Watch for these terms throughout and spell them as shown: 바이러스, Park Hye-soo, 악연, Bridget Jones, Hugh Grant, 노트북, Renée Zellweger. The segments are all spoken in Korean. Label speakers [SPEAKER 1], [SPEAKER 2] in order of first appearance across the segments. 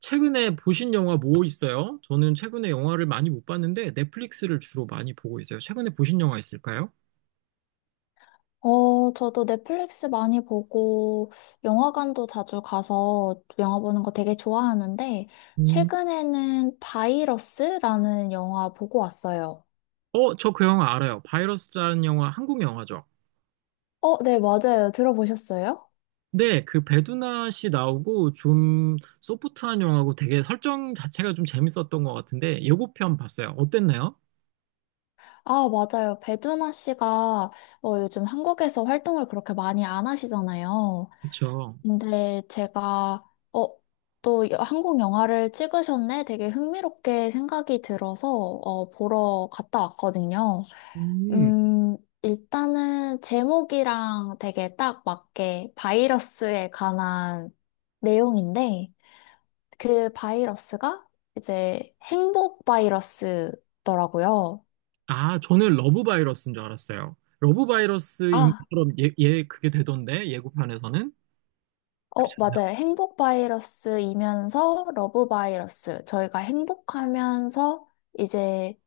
[SPEAKER 1] 최근에 보신 영화 뭐 있어요? 저는 최근에 영화를 많이 못 봤는데 넷플릭스를 주로 많이 보고 있어요. 최근에 보신 영화 있을까요?
[SPEAKER 2] 저도 넷플릭스 많이 보고 영화관도 자주 가서 영화 보는 거 되게 좋아하는데,
[SPEAKER 1] 음,
[SPEAKER 2] 최근에는 바이러스라는 영화 보고 왔어요.
[SPEAKER 1] 저 그 영화 알아요. 바이러스라는 영화, 한국 영화죠.
[SPEAKER 2] 네, 맞아요. 들어보셨어요?
[SPEAKER 1] 네, 그 배두나 씨 나오고 좀 소프트한 영화고 되게 설정 자체가 좀 재밌었던 것 같은데 예고편 봤어요. 어땠나요?
[SPEAKER 2] 아, 맞아요. 배두나 씨가 요즘 한국에서 활동을 그렇게 많이 안 하시잖아요.
[SPEAKER 1] 그쵸.
[SPEAKER 2] 근데 제가 어, 또 한국 영화를 찍으셨네? 되게 흥미롭게 생각이 들어서, 보러 갔다 왔거든요.
[SPEAKER 1] 음,
[SPEAKER 2] 일단은 제목이랑 되게 딱 맞게 바이러스에 관한 내용인데, 그 바이러스가 이제 행복 바이러스더라고요.
[SPEAKER 1] 아, 저는 러브 바이러스인 줄 알았어요. 러브 바이러스인
[SPEAKER 2] 아,
[SPEAKER 1] 것처럼 예, 예, 그게 되던데 예고편에서는.
[SPEAKER 2] 맞아요. 행복 바이러스이면서 러브 바이러스. 저희가 행복하면서 이제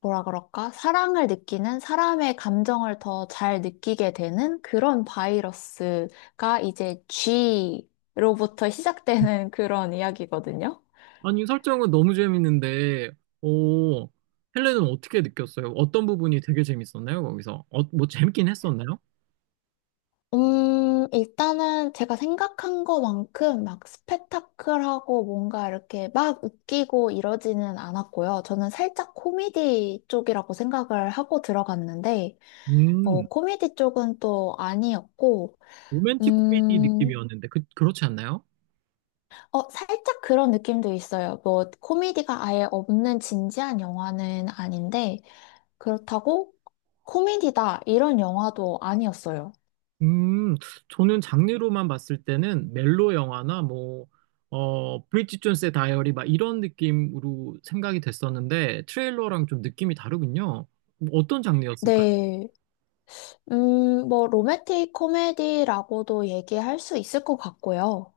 [SPEAKER 2] 뭐라 그럴까? 사랑을 느끼는 사람의 감정을 더 잘 느끼게 되는 그런 바이러스가 이제 G로부터 시작되는 그런 이야기거든요.
[SPEAKER 1] 아니, 설정은 너무 재밌는데, 오, 헬레는 어떻게 느꼈어요? 어떤 부분이 되게 재밌었나요, 거기서? 뭐 재밌긴 했었나요?
[SPEAKER 2] 일단은 제가 생각한 것만큼 막 스펙타클하고 뭔가 이렇게 막 웃기고 이러지는 않았고요. 저는 살짝 코미디 쪽이라고 생각을 하고 들어갔는데,
[SPEAKER 1] 음,
[SPEAKER 2] 코미디 쪽은 또 아니었고,
[SPEAKER 1] 로맨틱 코미디
[SPEAKER 2] 음,
[SPEAKER 1] 느낌이었는데, 그, 그렇지 않나요?
[SPEAKER 2] 살짝 그런 느낌도 있어요. 뭐, 코미디가 아예 없는 진지한 영화는 아닌데, 그렇다고 코미디다, 이런 영화도 아니었어요.
[SPEAKER 1] 음, 저는 장르로만 봤을 때는 멜로 영화나 뭐, 브리짓 존스의 다이어리 막 이런 느낌으로 생각이 됐었는데, 트레일러랑 좀 느낌이 다르군요. 뭐 어떤 장르였을까요?
[SPEAKER 2] 네. 뭐, 로맨틱 코미디라고도 얘기할 수 있을 것 같고요.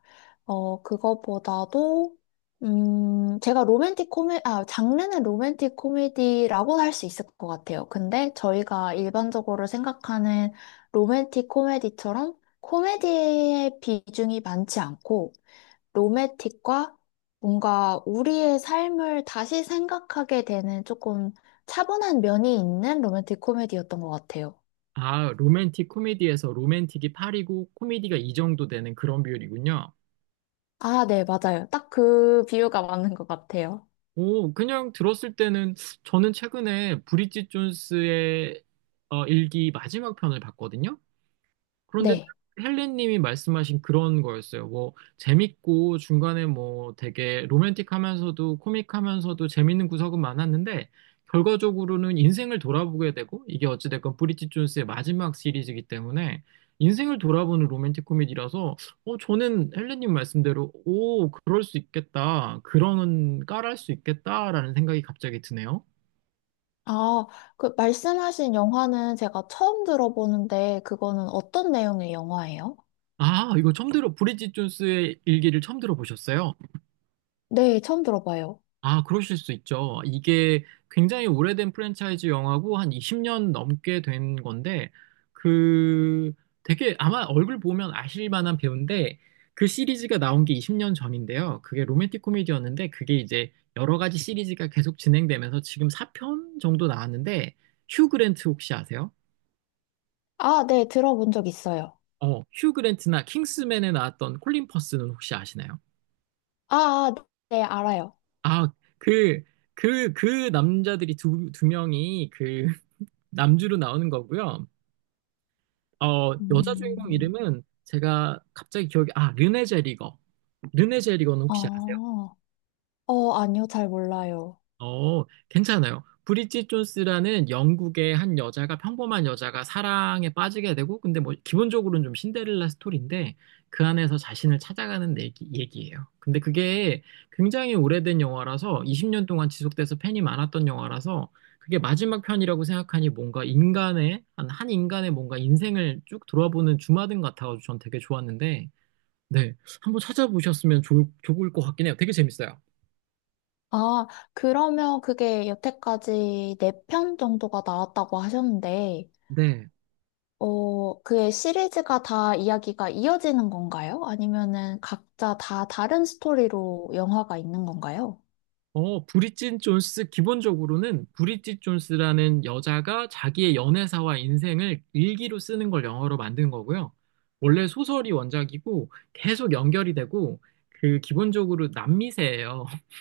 [SPEAKER 2] 그거보다도, 제가 장르는 로맨틱 코미디라고 할 수 있을 것 같아요. 근데 저희가 일반적으로 생각하는 로맨틱 코미디처럼 코미디의 비중이 많지 않고, 로맨틱과 뭔가 우리의 삶을 다시 생각하게 되는 조금 차분한 면이 있는 로맨틱 코미디였던 것 같아요.
[SPEAKER 1] 아, 로맨틱 코미디에서 로맨틱이 8이고 코미디가 이 정도 되는 그런 비율이군요.
[SPEAKER 2] 아, 네, 맞아요. 딱 그 비유가 맞는 것 같아요.
[SPEAKER 1] 오, 그냥 들었을 때는 저는 최근에 브리짓 존스의 일기 마지막 편을 봤거든요. 그런데
[SPEAKER 2] 네.
[SPEAKER 1] 헬렌님이 말씀하신 그런 거였어요. 뭐 재밌고 중간에 뭐 되게 로맨틱하면서도 코믹하면서도 재밌는 구석은 많았는데 결과적으로는 인생을 돌아보게 되고, 이게 어찌됐건 브리짓 존스의 마지막 시리즈이기 때문에 인생을 돌아보는 로맨틱 코미디라서 저는 헬렌님 말씀대로 오 그럴 수 있겠다 그런 깔할 수 있겠다라는 생각이 갑자기 드네요.
[SPEAKER 2] 아, 그 말씀하신 영화는 제가 처음 들어보는데, 그거는 어떤 내용의 영화예요?
[SPEAKER 1] 아 이거 처음 들어 브리짓 존스의 일기를 처음 들어보셨어요?
[SPEAKER 2] 네, 처음 들어봐요.
[SPEAKER 1] 아, 그러실 수 있죠. 이게 굉장히 오래된 프랜차이즈 영화고 한 20년 넘게 된 건데 그 되게 아마 얼굴 보면 아실 만한 배우인데 그 시리즈가 나온 게 20년 전인데요. 그게 로맨틱 코미디였는데 그게 이제 여러 가지 시리즈가 계속 진행되면서 지금 4편 정도 나왔는데 휴 그랜트 혹시 아세요?
[SPEAKER 2] 아, 네, 들어본 적 있어요.
[SPEAKER 1] 휴 그랜트나 킹스맨에 나왔던 콜린 퍼스는 혹시 아시나요?
[SPEAKER 2] 아, 아, 네, 알아요.
[SPEAKER 1] 아, 그, 그, 그 남자들이 두, 두 명이 그 남주로 나오는 거고요. 어, 여자 주인공
[SPEAKER 2] 음.
[SPEAKER 1] 이름은 제가 갑자기 기억이, 아, 르네 제리거. 르네 제리거는 혹시 아세요?
[SPEAKER 2] 아, 아니요, 잘 몰라요.
[SPEAKER 1] 괜찮아요. 브리짓 존스라는 영국의 한 여자가 평범한 여자가 사랑에 빠지게 되고 근데 뭐 기본적으로는 좀 신데렐라 스토리인데 그 안에서 자신을 찾아가는 얘기예요. 근데 그게 굉장히 오래된 영화라서 20년 동안 지속돼서 팬이 많았던 영화라서 그게 마지막 편이라고 생각하니 뭔가 인간의 한 인간의 뭔가 인생을 쭉 돌아보는 주마등 같아가지고 전 되게 좋았는데 네, 한번 찾아보셨으면 좋을 것 같긴 해요. 되게 재밌어요.
[SPEAKER 2] 아, 그러면 그게 여태까지 네 편 정도가 나왔다고 하셨는데, 그의 시리즈가 다 이야기가 이어지는 건가요? 아니면은 각자 다 다른 스토리로 영화가 있는 건가요?
[SPEAKER 1] 브리짓 존스, 기본적으로는 브리짓 존스라는 여자가 자기의 연애사와 인생을 일기로 쓰는 걸 영어로 만든 거고요. 원래 소설이 원작이고 계속 연결이 되고 그 기본적으로 남미세예요.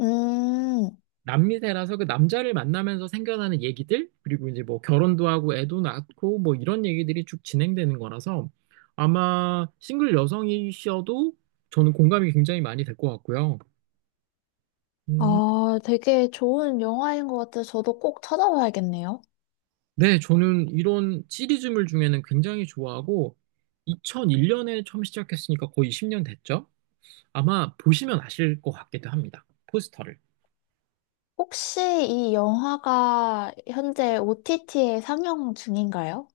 [SPEAKER 2] 음,
[SPEAKER 1] 남미세라서 그 남자를 만나면서 생겨나는 얘기들, 그리고 이제 뭐 결혼도 하고 애도 낳고 뭐 이런 얘기들이 쭉 진행되는 거라서 아마 싱글 여성이셔도 저는 공감이 굉장히 많이 될 것 같고요. 음,
[SPEAKER 2] 되게 좋은 영화인 것 같아요. 저도 꼭 찾아봐야겠네요.
[SPEAKER 1] 네, 저는 이런 시리즈물 중에는 굉장히 좋아하고 2001년에 처음 시작했으니까 거의 10년 됐죠? 아마 보시면 아실 것 같기도 합니다. 포스터를.
[SPEAKER 2] 혹시 이 영화가 현재 OTT에 상영 중인가요?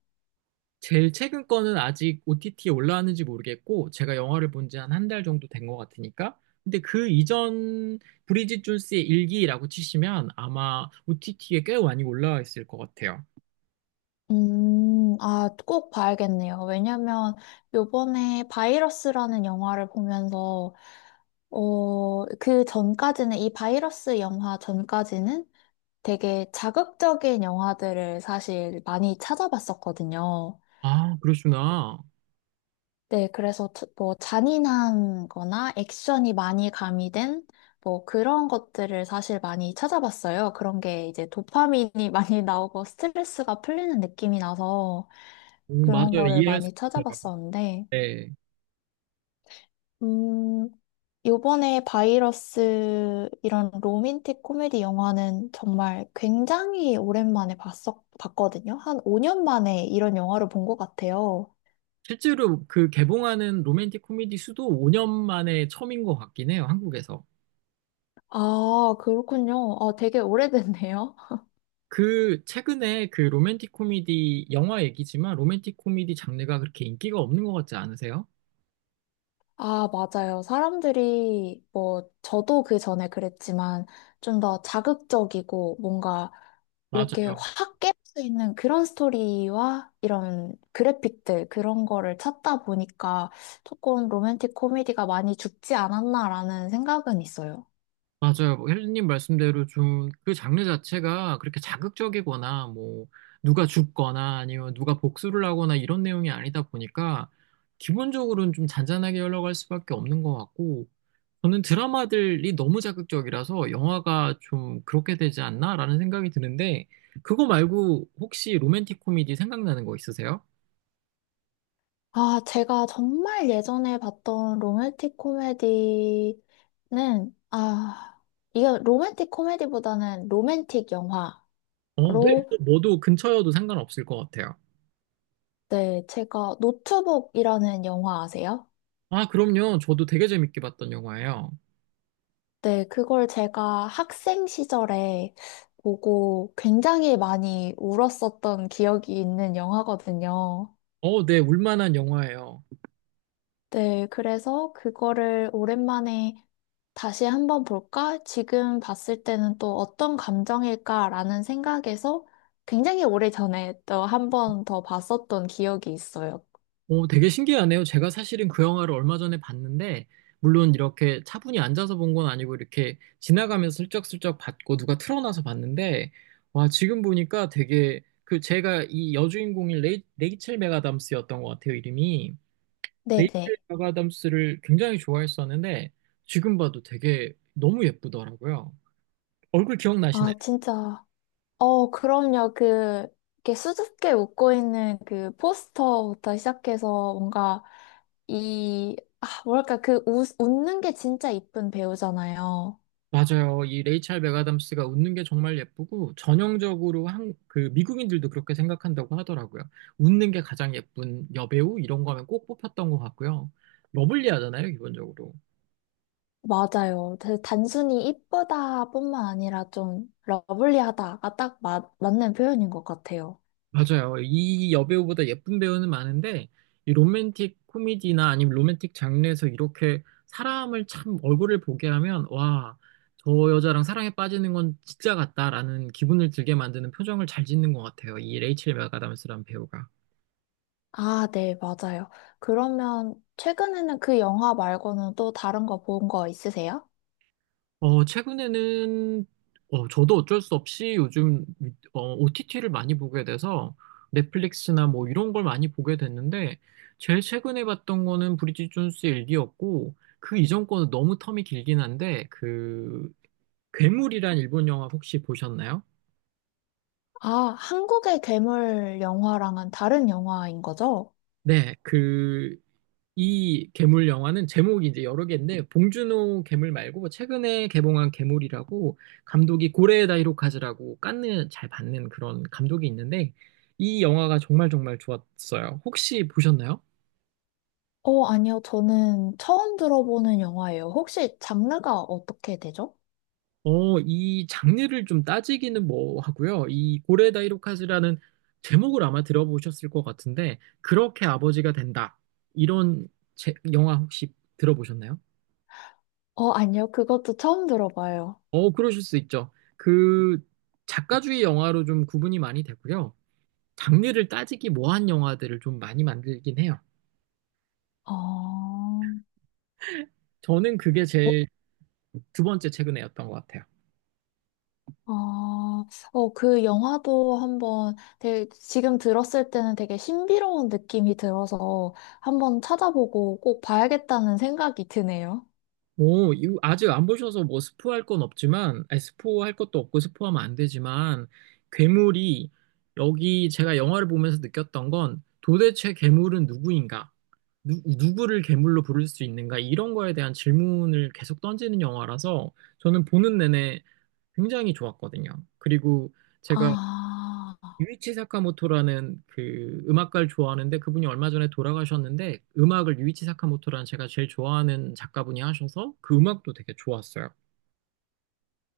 [SPEAKER 1] 제일 최근 거는 아직 OTT에 올라왔는지 모르겠고 제가 영화를 본지 한 한 달 정도 된 것 같으니까 근데 그 이전 브리짓 존스의 일기라고 치시면 아마 OTT에 꽤 많이 올라와 있을 것 같아요.
[SPEAKER 2] 꼭 봐야겠네요. 왜냐면 요번에 바이러스라는 영화를 보면서, 그 전까지는, 이 바이러스 영화 전까지는 되게 자극적인 영화들을 사실 많이 찾아봤었거든요.
[SPEAKER 1] 아, 그러시구나.
[SPEAKER 2] 네, 그래서 뭐 잔인한 거나 액션이 많이 가미된 뭐 그런 것들을 사실 많이 찾아봤어요. 그런 게 이제 도파민이 많이 나오고 스트레스가 풀리는 느낌이 나서
[SPEAKER 1] 오,
[SPEAKER 2] 그런
[SPEAKER 1] 맞아요.
[SPEAKER 2] 거를
[SPEAKER 1] 이해할 수
[SPEAKER 2] 많이
[SPEAKER 1] 있어요.
[SPEAKER 2] 찾아봤었는데,
[SPEAKER 1] 네.
[SPEAKER 2] 음, 요번에 바이러스 이런 로맨틱 코미디 영화는 정말 굉장히 오랜만에 봤거든요. 한 5년 만에 이런 영화를 본 것 같아요.
[SPEAKER 1] 실제로 그 개봉하는 로맨틱 코미디 수도 5년 만에 처음인 것 같긴 해요, 한국에서.
[SPEAKER 2] 아, 그렇군요. 아, 되게 오래됐네요.
[SPEAKER 1] 그, 최근에 그 로맨틱 코미디, 영화 얘기지만 로맨틱 코미디 장르가 그렇게 인기가 없는 것 같지 않으세요?
[SPEAKER 2] 아, 맞아요. 사람들이, 뭐, 저도 그 전에 그랬지만, 좀 더 자극적이고, 뭔가, 이렇게
[SPEAKER 1] 맞아요.
[SPEAKER 2] 확 깰 수 있는 그런 스토리와 이런 그래픽들, 그런 거를 찾다 보니까, 조금 로맨틱 코미디가 많이 죽지 않았나라는 생각은 있어요.
[SPEAKER 1] 맞아요. 뭐 혜진님 말씀대로 좀 그 장르 자체가 그렇게 자극적이거나 뭐 누가 죽거나 아니면 누가 복수를 하거나 이런 내용이 아니다 보니까 기본적으로는 좀 잔잔하게 흘러갈 수밖에 없는 것 같고 저는 드라마들이 너무 자극적이라서 영화가 좀 그렇게 되지 않나라는 생각이 드는데, 그거 말고 혹시 로맨틱 코미디 생각나는 거 있으세요?
[SPEAKER 2] 아, 제가 정말 예전에 봤던 로맨틱 코미디는, 아, 이게 로맨틱 코미디보다는 로맨틱 영화로.
[SPEAKER 1] 어, 네. 네. 뭐도 근처여도 상관없을 것 같아요.
[SPEAKER 2] 네, 제가 노트북이라는 영화 아세요?
[SPEAKER 1] 아, 그럼요. 저도 되게 재밌게 봤던 영화예요.
[SPEAKER 2] 네, 그걸 제가 학생 시절에 보고 굉장히 많이 울었었던 기억이 있는 영화거든요.
[SPEAKER 1] 어, 네. 울만한 영화예요.
[SPEAKER 2] 네, 그래서 그거를 오랜만에 다시 한번 볼까? 지금 봤을 때는 또 어떤 감정일까라는 생각에서 굉장히 오래전에 또 한 번 더 봤었던 기억이 있어요.
[SPEAKER 1] 오, 되게 신기하네요. 제가 사실은 그 영화를 얼마 전에 봤는데, 물론 이렇게 차분히 앉아서 본 건 아니고, 이렇게 지나가면서 슬쩍슬쩍 봤고, 누가 틀어놔서 봤는데, 와, 지금 보니까 되게, 그 제가 이 여주인공인 레이첼 맥아담스였던 것 같아요, 이름이. 레이첼
[SPEAKER 2] 네네.
[SPEAKER 1] 맥아담스를 굉장히 좋아했었는데, 지금 봐도 되게 너무 예쁘더라고요. 얼굴 기억나시나요?
[SPEAKER 2] 아, 진짜. 그럼요. 그, 이렇게 수줍게 웃고 있는 그 포스터부터 시작해서 뭔가 이, 아, 뭐랄까, 그 웃는 게 진짜 이쁜 배우잖아요.
[SPEAKER 1] 맞아요. 이 레이첼 맥아담스가 웃는 게 정말 예쁘고 전형적으로 한 그 미국인들도 그렇게 생각한다고 하더라고요. 웃는 게 가장 예쁜 여배우 이런 거면 꼭 뽑혔던 것 같고요. 러블리하잖아요, 기본적으로.
[SPEAKER 2] 맞아요. 그 단순히 이쁘다뿐만 아니라 좀 러블리하다가 딱 맞는 표현인 것 같아요.
[SPEAKER 1] 맞아요. 이 여배우보다 예쁜 배우는 많은데 이 로맨틱 코미디나 아니면 로맨틱 장르에서 이렇게 사람을 참 얼굴을 보게 하면 와, 저 여자랑 사랑에 빠지는 건 진짜 같다라는 기분을 들게 만드는 표정을 잘 짓는 것 같아요. 이 레이첼 맥아담스라는 배우가.
[SPEAKER 2] 아, 네, 맞아요. 그러면 최근에는 그 영화 말고는 또 다른 거 본 거 있으세요?
[SPEAKER 1] 최근에는, 저도 어쩔 수 없이 요즘, OTT를 많이 보게 돼서 넷플릭스나 뭐 이런 걸 많이 보게 됐는데, 제일 최근에 봤던 거는 브리짓 존스의 일기였고, 그 이전 거는 너무 텀이 길긴 한데, 그, 괴물이란 일본 영화 혹시 보셨나요?
[SPEAKER 2] 아, 한국의 괴물 영화랑은 다른 영화인 거죠?
[SPEAKER 1] 네, 그, 이 괴물 영화는 제목이 이제 여러 개인데 봉준호 괴물 말고 뭐 최근에 개봉한 괴물이라고 감독이 고레에다 히로카즈라고 깐느 잘 받는 그런 감독이 있는데 이 영화가 정말 정말 좋았어요. 혹시 보셨나요?
[SPEAKER 2] 아니요. 저는 처음 들어보는 영화예요. 혹시 장르가 어떻게 되죠?
[SPEAKER 1] 이 장르를 좀 따지기는 뭐 하고요. 이 고레에다 히로카즈라는 제목을 아마 들어보셨을 것 같은데 그렇게 아버지가 된다. 이런 영화 혹시 들어보셨나요?
[SPEAKER 2] 아니요. 그것도 처음 들어봐요.
[SPEAKER 1] 어, 그러실 수 있죠. 그 작가주의 영화로 좀 구분이 많이 되고요. 장르를 따지기 뭐한 영화들을 좀 많이 만들긴 해요.
[SPEAKER 2] 어,
[SPEAKER 1] 저는 그게
[SPEAKER 2] 어,
[SPEAKER 1] 제일 두 번째 최근에였던 것 같아요.
[SPEAKER 2] 아, 그 영화도 한번 되게 지금 들었을 때는 되게 신비로운 느낌이 들어서 한번 찾아보고 꼭 봐야겠다는 생각이 드네요.
[SPEAKER 1] 오, 이거 아직 안 보셔서 뭐 스포할 건 없지만, 아니, 스포할 것도 없고 스포하면 안 되지만, 괴물이 여기 제가 영화를 보면서 느꼈던 건 도대체 괴물은 누구인가? 누구를 괴물로 부를 수 있는가? 이런 거에 대한 질문을 계속 던지는 영화라서 저는 보는 내내 굉장히 좋았거든요. 그리고 제가
[SPEAKER 2] 아,
[SPEAKER 1] 유이치 사카모토라는 그 음악가를 좋아하는데 그분이 얼마 전에 돌아가셨는데 음악을 유이치 사카모토라는 제가 제일 좋아하는 작가분이 하셔서 그 음악도 되게 좋았어요.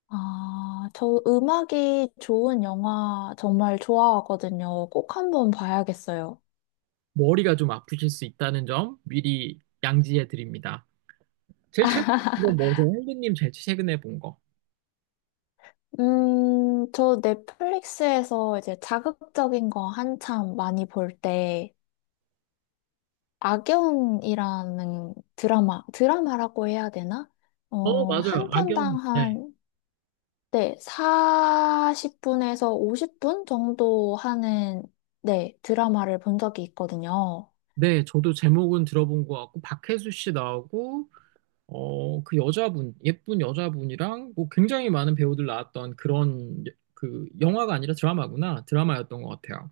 [SPEAKER 2] 저 음악이 좋은 영화 정말 좋아하거든요. 꼭 한번 봐야겠어요.
[SPEAKER 1] 머리가 좀 아프실 수 있다는 점 미리 양지해 드립니다. 제일 최근에 본건 뭐죠? 형님 제일 최근에 본 거.
[SPEAKER 2] 저 넷플릭스에서 이제 자극적인 거 한참 많이 볼 때, 악연이라는 드라마, 드라마라고 해야 되나?
[SPEAKER 1] 어, 맞아요.
[SPEAKER 2] 한
[SPEAKER 1] 악연.
[SPEAKER 2] 편당
[SPEAKER 1] 네.
[SPEAKER 2] 한, 네, 40분에서 50분 정도 하는, 네, 드라마를 본 적이 있거든요.
[SPEAKER 1] 네, 저도 제목은 들어본 것 같고 박혜수 씨 나오고 그 여자분, 예쁜 여자분이랑 뭐 굉장히 많은 배우들 나왔던 그런 그 영화가 아니라 드라마구나. 드라마였던 것 같아요.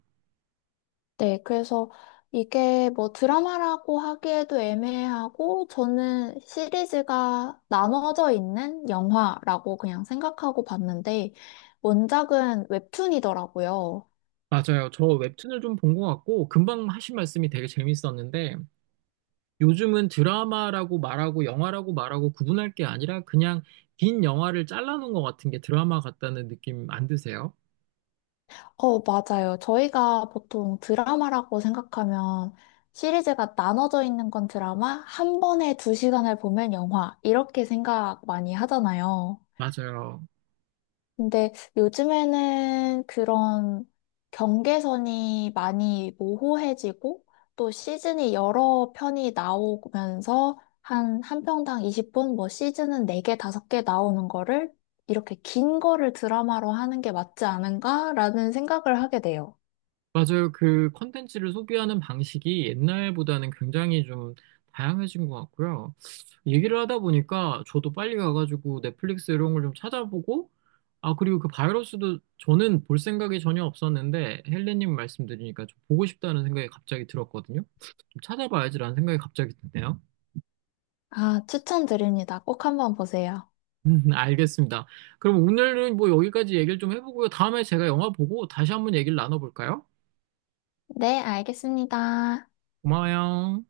[SPEAKER 2] 네, 그래서 이게 뭐 드라마라고 하기에도 애매하고, 저는 시리즈가 나눠져 있는 영화라고 그냥 생각하고 봤는데 원작은 웹툰이더라고요.
[SPEAKER 1] 맞아요. 저 웹툰을 좀 본 것 같고 금방 하신 말씀이 되게 재밌었는데 요즘은 드라마라고 말하고 영화라고 말하고 구분할 게 아니라 그냥 긴 영화를 잘라놓은 것 같은 게 드라마 같다는 느낌 안 드세요?
[SPEAKER 2] 맞아요. 저희가 보통 드라마라고 생각하면 시리즈가 나눠져 있는 건 드라마, 한 번에 두 시간을 보면 영화, 이렇게 생각 많이 하잖아요.
[SPEAKER 1] 맞아요.
[SPEAKER 2] 근데 요즘에는 그런 경계선이 많이 모호해지고 또 시즌이 여러 편이 나오면서 한 편당 20분, 뭐 시즌은 4개, 5개 나오는 거를 이렇게 긴 거를 드라마로 하는 게 맞지 않은가라는 생각을 하게 돼요.
[SPEAKER 1] 맞아요. 그 컨텐츠를 소비하는 방식이 옛날보다는 굉장히 좀 다양해진 것 같고요. 얘기를 하다 보니까 저도 빨리 가가지고 넷플릭스 이런 걸 좀 찾아보고, 아, 그리고 그 바이러스도 저는 볼 생각이 전혀 없었는데, 헬레님 말씀 드리니까 좀 보고 싶다는 생각이 갑자기 들었거든요. 좀 찾아봐야지라는 생각이 갑자기 드네요.
[SPEAKER 2] 아, 추천드립니다. 꼭 한번 보세요.
[SPEAKER 1] 알겠습니다. 그럼 오늘은 뭐 여기까지 얘기를 좀 해보고요. 다음에 제가 영화 보고 다시 한번 얘기를 나눠볼까요?
[SPEAKER 2] 네, 알겠습니다.
[SPEAKER 1] 고마워요.